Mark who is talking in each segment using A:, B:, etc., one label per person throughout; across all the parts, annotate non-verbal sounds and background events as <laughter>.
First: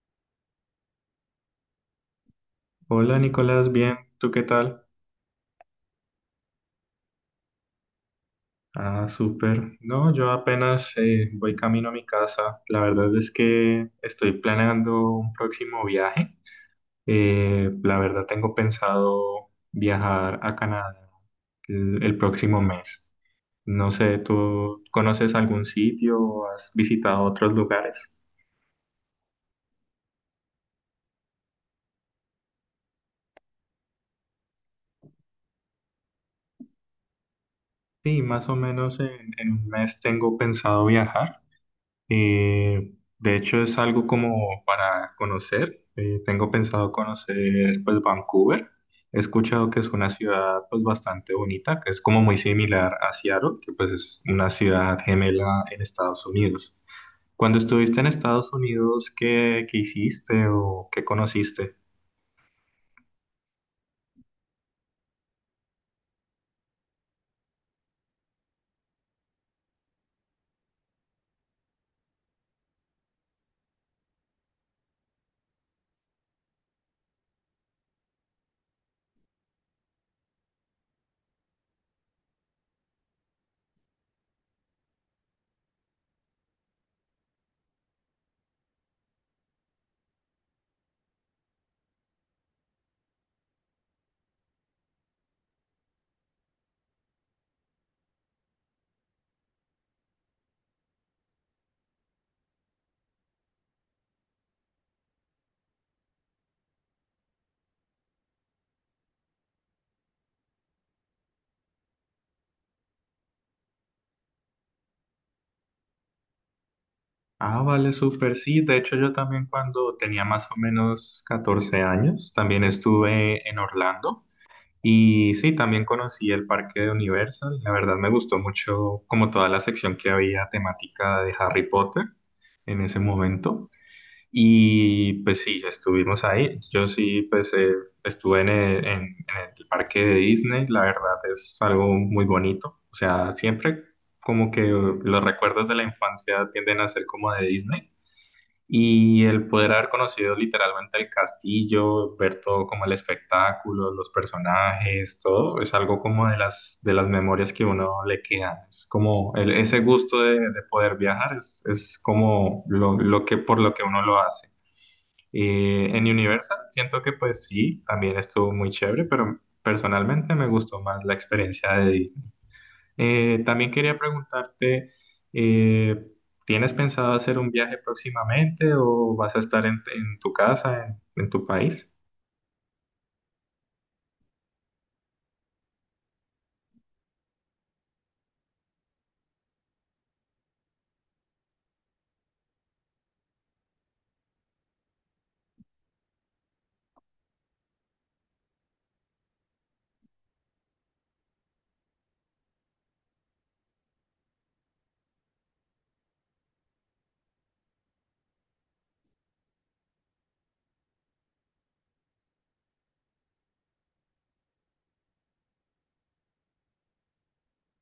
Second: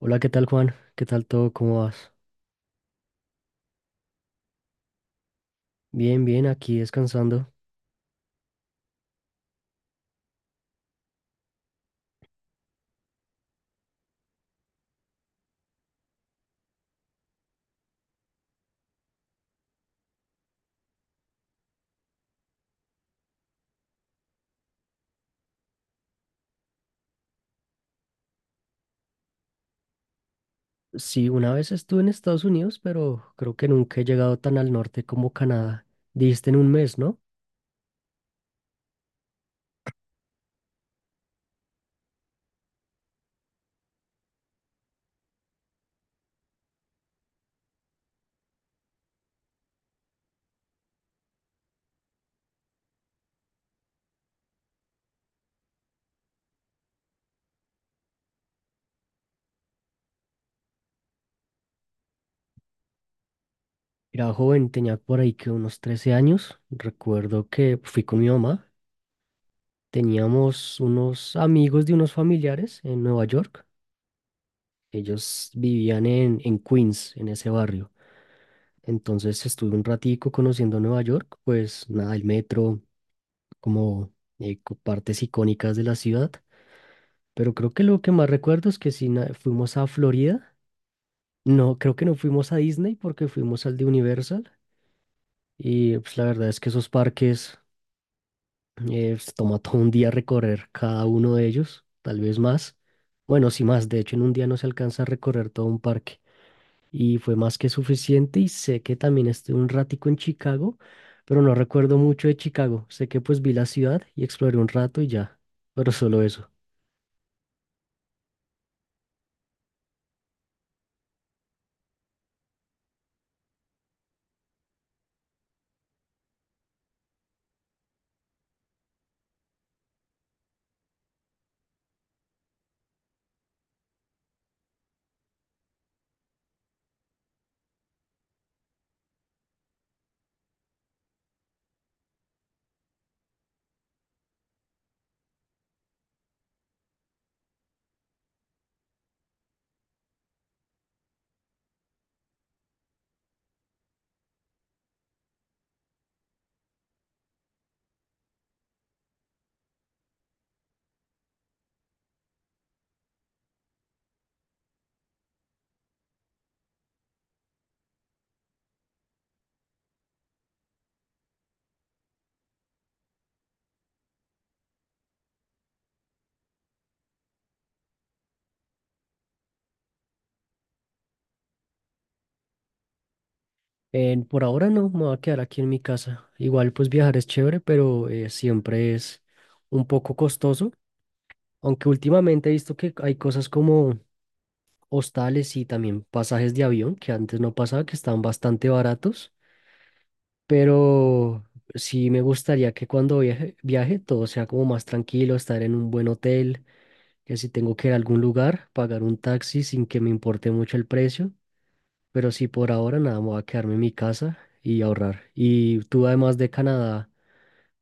A: Hola, ¿qué tal Juan? ¿Qué tal todo? ¿Cómo vas?
B: Hola Nicolás, bien, ¿tú qué tal?
A: Bien, bien, aquí descansando.
B: Ah, súper. No, yo apenas voy camino a mi casa. La verdad es que estoy planeando un próximo viaje. La verdad tengo pensado viajar a Canadá el próximo mes. No sé, ¿tú conoces algún sitio o has visitado otros lugares?
A: Sí, una vez estuve en Estados Unidos, pero creo que nunca he llegado tan al norte como Canadá. Dijiste en un mes, ¿no?
B: Sí, más o menos en un mes tengo pensado viajar. Eh, de hecho, es algo como para conocer. Tengo pensado conocer pues Vancouver. He escuchado que es una ciudad pues bastante bonita, que es como muy similar a Seattle, que pues es una ciudad gemela en Estados Unidos. Cuando estuviste en Estados Unidos, ¿qué hiciste o qué conociste?
A: Era joven, tenía por ahí que unos 13 años. Recuerdo que fui con mi mamá. Teníamos unos amigos de unos familiares en Nueva York. Ellos vivían en Queens, en ese barrio. Entonces estuve un ratico conociendo Nueva York, pues nada, el metro, como partes icónicas de la ciudad. Pero creo que lo que más recuerdo es que si fuimos a Florida, no, creo que no fuimos a Disney porque fuimos al de Universal. Y pues la verdad es que esos parques, pues, toma todo un día recorrer cada uno de ellos, tal vez más. Bueno, sí más, de hecho en un día no se alcanza a recorrer todo un parque. Y fue más que suficiente y sé que también estuve un ratico en Chicago, pero no recuerdo mucho de Chicago. Sé que pues vi la ciudad y exploré un rato y ya, pero solo eso.
B: Ah, vale, súper, sí. De hecho, yo también cuando tenía más o menos 14 años, también estuve en Orlando. Y sí, también conocí el parque de Universal. La verdad me gustó mucho como toda la sección que había temática de Harry Potter en ese momento. Y pues sí, estuvimos ahí. Yo sí, pues estuve en el parque de Disney. La verdad es algo muy bonito. O sea, siempre como que los recuerdos de la infancia tienden a ser como de Disney. Y el poder haber conocido literalmente el castillo, ver todo como el espectáculo, los personajes, todo, es algo como de las memorias que uno le queda. Es como ese gusto de poder viajar, es como por lo que uno lo hace. En Universal siento que pues sí, también estuvo muy chévere, pero personalmente me gustó más la experiencia de Disney. También quería preguntarte, eh, ¿tienes pensado hacer un viaje próximamente o vas a estar en tu casa, en tu país?
A: Por ahora no, me voy a quedar aquí en mi casa. Igual pues viajar es chévere, pero siempre es un poco costoso, aunque últimamente he visto que hay cosas como hostales y también pasajes de avión, que antes no pasaba, que estaban bastante baratos, pero sí me gustaría que cuando viaje, viaje todo sea como más tranquilo, estar en un buen hotel, que si tengo que ir a algún lugar, pagar un taxi sin que me importe mucho el precio. Pero sí, por ahora nada, me voy a quedarme en mi casa y ahorrar. ¿Y tú además de Canadá,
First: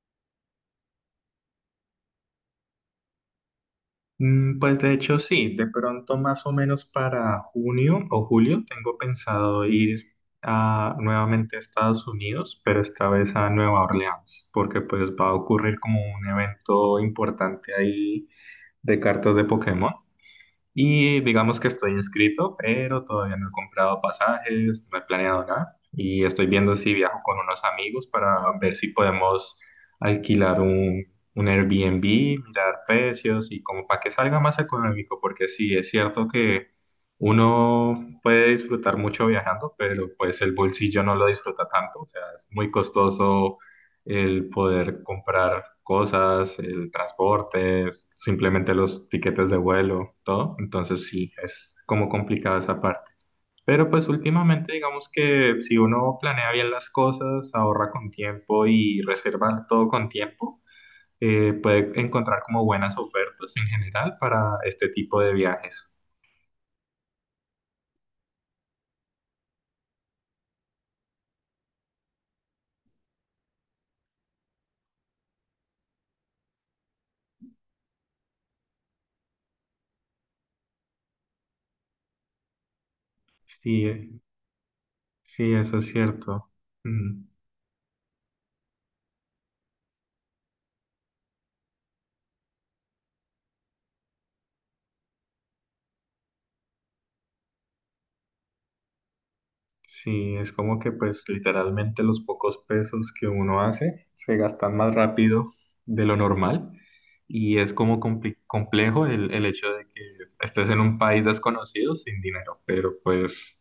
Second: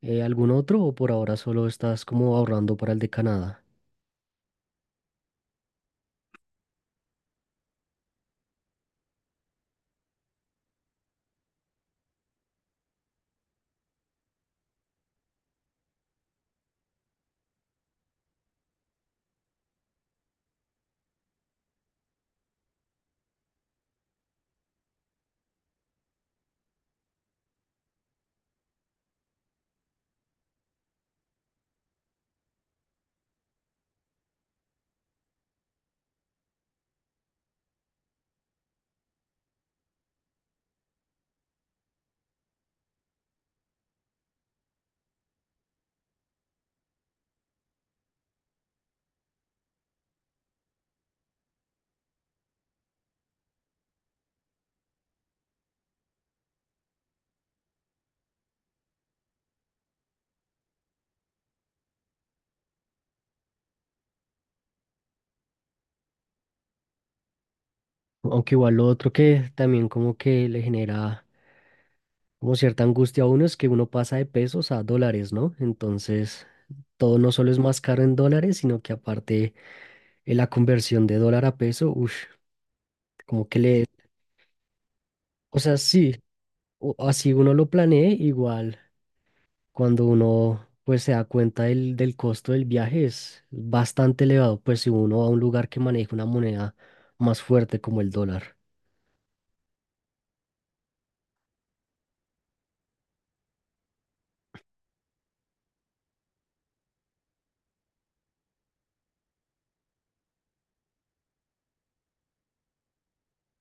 A: algún otro o por ahora solo estás como ahorrando para el de Canadá?
B: Mm, pues de hecho sí, de pronto más o menos para junio o julio tengo pensado ir a, nuevamente a Estados Unidos, pero esta vez a Nueva Orleans, porque pues va a ocurrir como un evento importante ahí de cartas de Pokémon. Y digamos que estoy inscrito, pero todavía no he comprado pasajes, no he planeado nada. Y estoy viendo si viajo con unos amigos para ver si podemos alquilar un Airbnb, mirar precios y como para que salga más económico, porque sí, es cierto que uno puede disfrutar mucho viajando, pero pues el bolsillo no lo disfruta tanto. O sea, es muy costoso el poder comprar cosas, el transporte, simplemente los tiquetes de vuelo, todo. Entonces sí, es como complicada esa parte. Pero pues últimamente digamos que si uno planea bien las cosas, ahorra con tiempo y reserva todo con tiempo, puede encontrar como buenas ofertas en general para este tipo de viajes.
A: Aunque igual lo otro que también como que le genera como cierta angustia a uno es que uno pasa de pesos a dólares, ¿no? Entonces, todo no solo es más caro en dólares, sino que aparte la conversión de dólar a peso, uff, como que le...
B: Sí, sí,
A: O sea,
B: eso es
A: sí,
B: cierto. Mm.
A: así uno lo planee igual. Cuando uno pues se da cuenta del costo del viaje es bastante elevado, pues si uno va a un lugar que maneja una moneda más fuerte como el dólar.
B: Sí, es como que pues literalmente los pocos pesos que uno hace se gastan más rápido de lo normal y es como complejo el hecho de que estés en un país desconocido sin dinero, pero pues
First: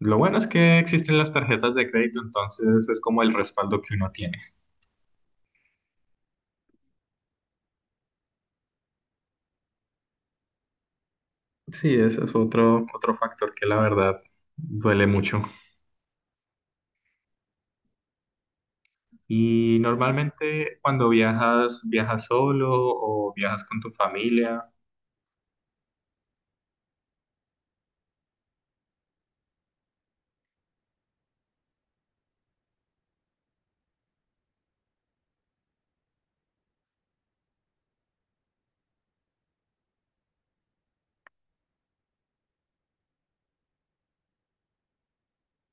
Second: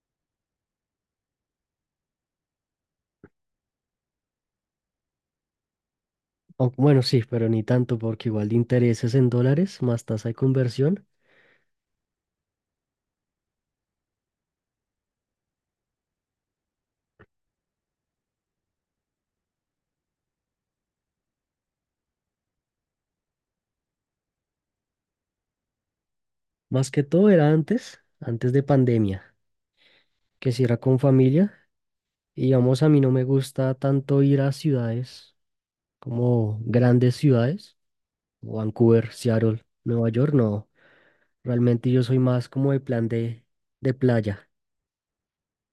B: lo bueno es que existen las tarjetas de crédito, entonces es como el respaldo que uno tiene.
A: Aunque, bueno, sí, pero ni tanto porque igual de intereses en dólares más tasa de conversión.
B: Sí, ese es otro, otro factor que la verdad duele mucho. Y normalmente cuando viajas, ¿viajas solo o viajas con tu familia?
A: Más que todo era antes, antes de pandemia, que si era con familia. Y vamos, a mí no me gusta tanto ir a ciudades como grandes ciudades, Vancouver, Seattle, Nueva York, no. Realmente yo soy más como de plan de playa.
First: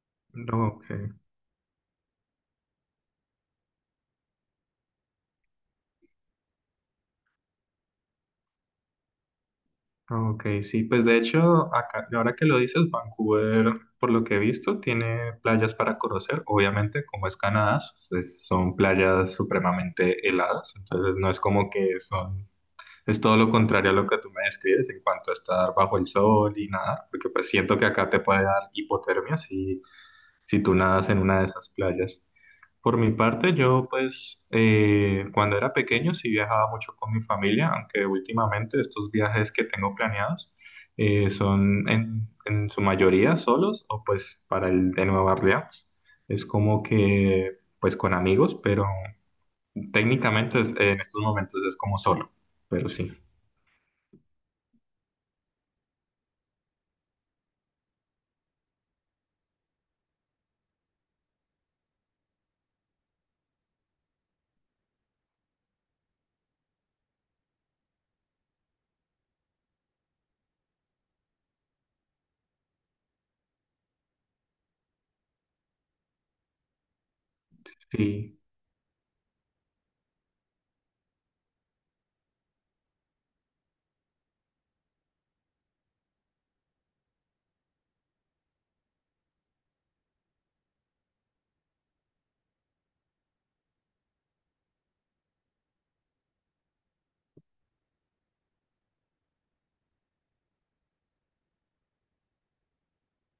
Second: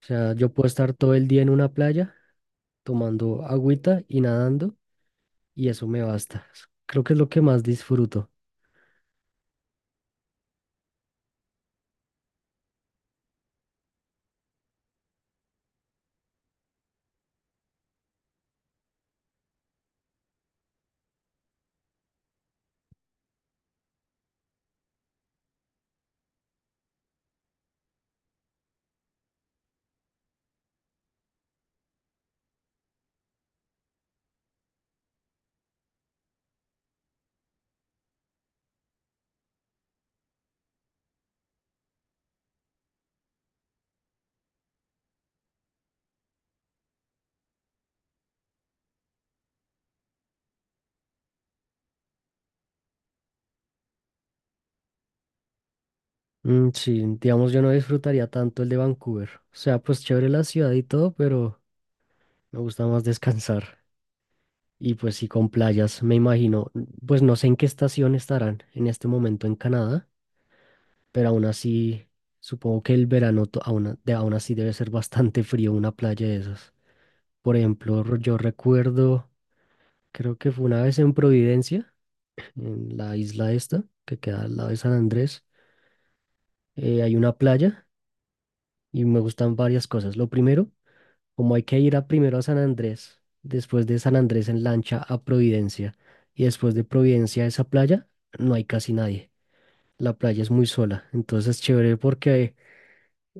A: O sea, yo puedo
B: No, ok.
A: estar todo el día en una playa tomando agüita y nadando y eso me basta. Creo que es lo que más disfruto.
B: Ah, ok, sí, pues de hecho, acá, ahora que lo dices, Vancouver, por lo que he visto, tiene playas para conocer. Obviamente, como es Canadá, pues, son playas supremamente heladas, entonces no es como que son es todo lo contrario a lo que tú me describes en cuanto a estar bajo el sol y nadar, porque pues siento que acá te puede dar hipotermia si, si tú nadas en una de esas playas. Por mi parte, yo pues cuando era pequeño sí viajaba mucho con mi familia, aunque últimamente estos viajes que tengo planeados son en su mayoría solos o pues para el de Nueva Orleans. Es como que pues con amigos, pero técnicamente en estos momentos es como solo, pero sí.
A: Mm, sí, digamos, yo no disfrutaría tanto el de Vancouver. O sea, pues chévere la ciudad y todo, pero me gusta más descansar. Y pues sí, con playas, me imagino. Pues no sé en qué estación estarán en este momento en Canadá, pero aún así, supongo que el verano aún así debe ser bastante frío una playa de esas. Por ejemplo, yo
B: Sí,
A: recuerdo, creo que fue una vez en Providencia, en la isla esta, que queda al lado de San Andrés. Hay una playa y me gustan varias cosas. Lo primero, como hay que ir a primero a San Andrés, después de San Andrés en lancha a Providencia y después de Providencia a esa playa, no hay casi nadie. La playa es muy sola, entonces es chévere porque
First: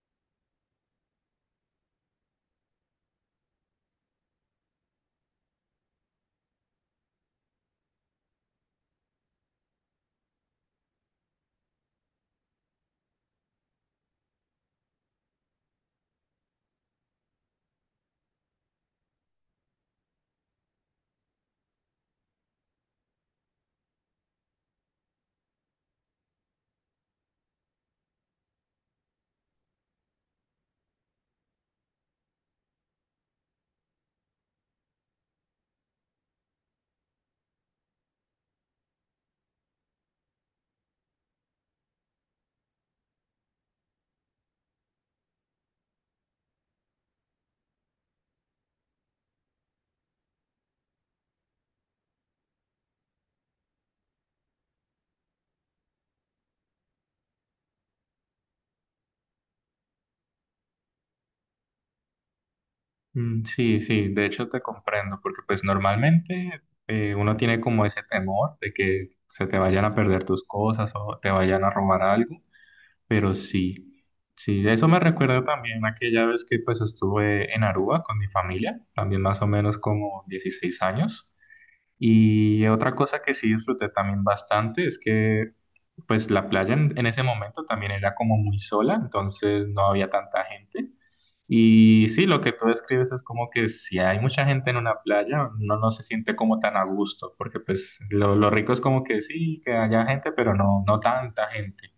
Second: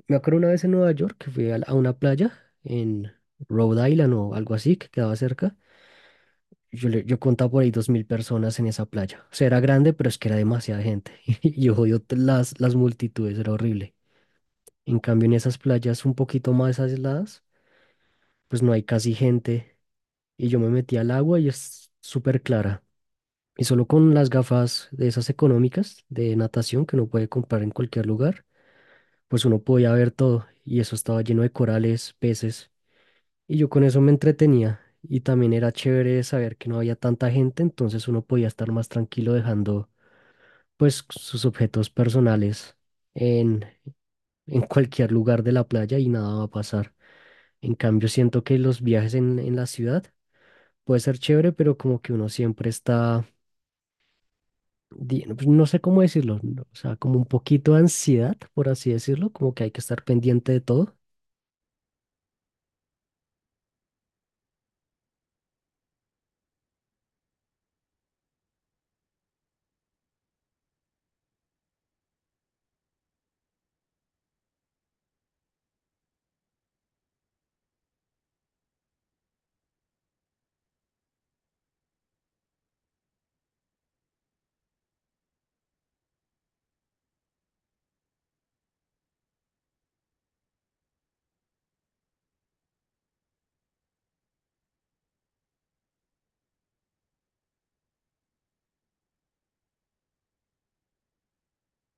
A: me acuerdo una vez en Nueva York que fui a una playa en Rhode Island o algo así que quedaba cerca. Yo contaba por ahí 2000 personas en esa playa. O sea, era grande, pero es que era demasiada gente. <laughs> Y yo odio las multitudes, era horrible. En cambio, en esas playas un poquito más aisladas, pues no hay casi gente. Y yo me metí al agua y es súper clara. Y solo con las gafas de esas económicas de natación que uno puede comprar en cualquier lugar, pues uno podía ver todo. Y eso estaba lleno de corales, peces. Y yo con eso me entretenía. Y también era chévere saber que no había tanta gente, entonces uno podía estar más tranquilo dejando pues sus objetos personales en, en cualquier lugar de la playa y nada va a pasar. En cambio, siento que los viajes en la ciudad puede ser chévere, pero como que uno siempre está, pues, no sé cómo decirlo, no, o sea, como un poquito de ansiedad, por así decirlo, como que hay que estar pendiente de todo.
B: mm, sí, sí, de hecho te comprendo, porque pues normalmente uno tiene como ese temor de que se te vayan a perder tus cosas o te vayan a robar algo, pero sí, sí, eso me recuerda también aquella vez que pues estuve en Aruba con mi familia, también más o menos como 16 años, y otra cosa que sí disfruté también bastante es que pues la playa en ese momento también era como muy sola, entonces no había tanta gente. Y sí, lo que tú describes es como que si hay mucha gente en una playa, uno no se siente como tan a gusto, porque pues lo rico es como que sí, que haya gente, pero no, no tanta gente.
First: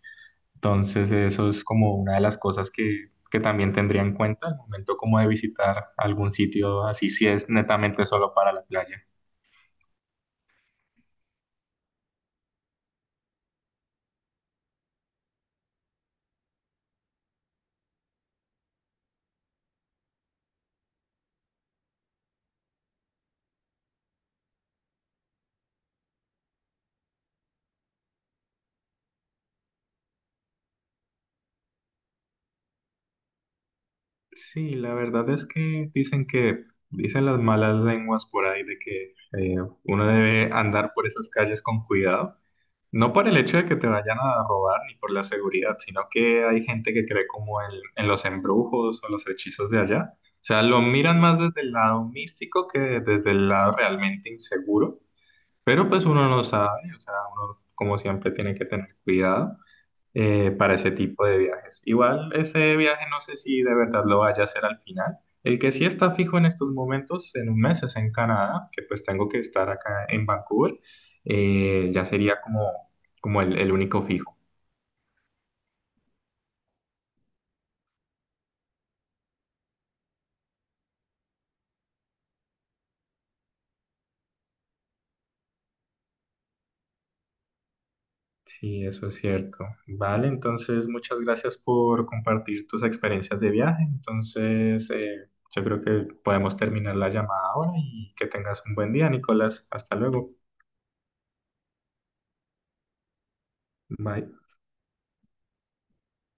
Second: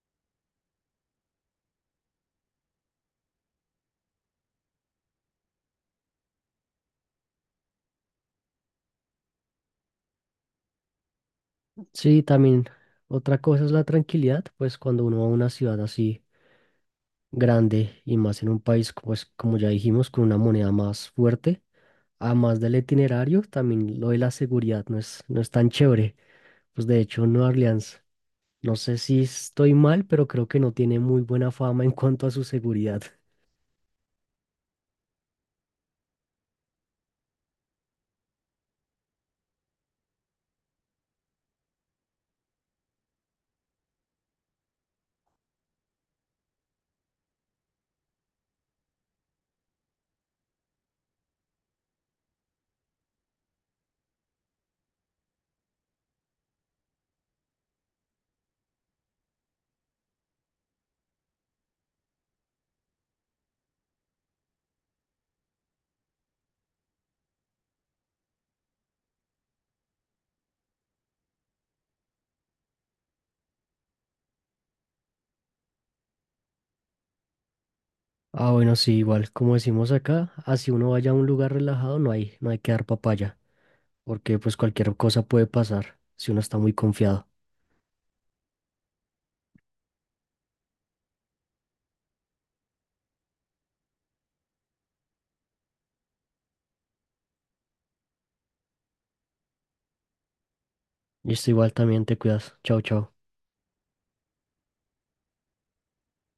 B: Entonces eso es como una de las cosas que también tendría en cuenta al momento como de visitar algún sitio, así si es netamente solo para la playa.
A: Sí, también otra cosa es la tranquilidad, pues cuando uno va a una ciudad así grande y más en un país, pues como ya dijimos, con una moneda más fuerte. Además del itinerario, también lo de la seguridad no es tan chévere. Pues de hecho, Nueva Orleans, no sé si estoy mal, pero creo que no tiene muy buena fama en cuanto a su seguridad.
B: Sí, la verdad es que, dicen las malas lenguas por ahí de que uno debe andar por esas calles con cuidado, no por el hecho de que te vayan a robar ni por la seguridad, sino que hay gente que cree como en los embrujos o los hechizos de allá. O sea, lo miran más desde el lado místico que desde el lado realmente inseguro, pero pues uno no sabe, o sea, uno como siempre tiene que tener cuidado para ese tipo de viajes. Igual ese viaje no sé si de verdad lo vaya a hacer al final. El que sí está fijo en estos momentos, en un mes, es en Canadá, que pues tengo que estar acá en Vancouver. Ya sería como, como el único fijo.
A: Ah, bueno, sí, igual, como decimos acá, así uno vaya a un lugar relajado, no hay que dar papaya, porque pues cualquier cosa puede pasar si uno está muy confiado.
B: Sí, eso es cierto. Vale, entonces muchas gracias por compartir tus experiencias de viaje. Entonces, yo creo que podemos terminar la llamada ahora y que tengas un buen día, Nicolás. Hasta luego.
A: Y esto igual también te cuidas. Chao, chao.
B: Bye.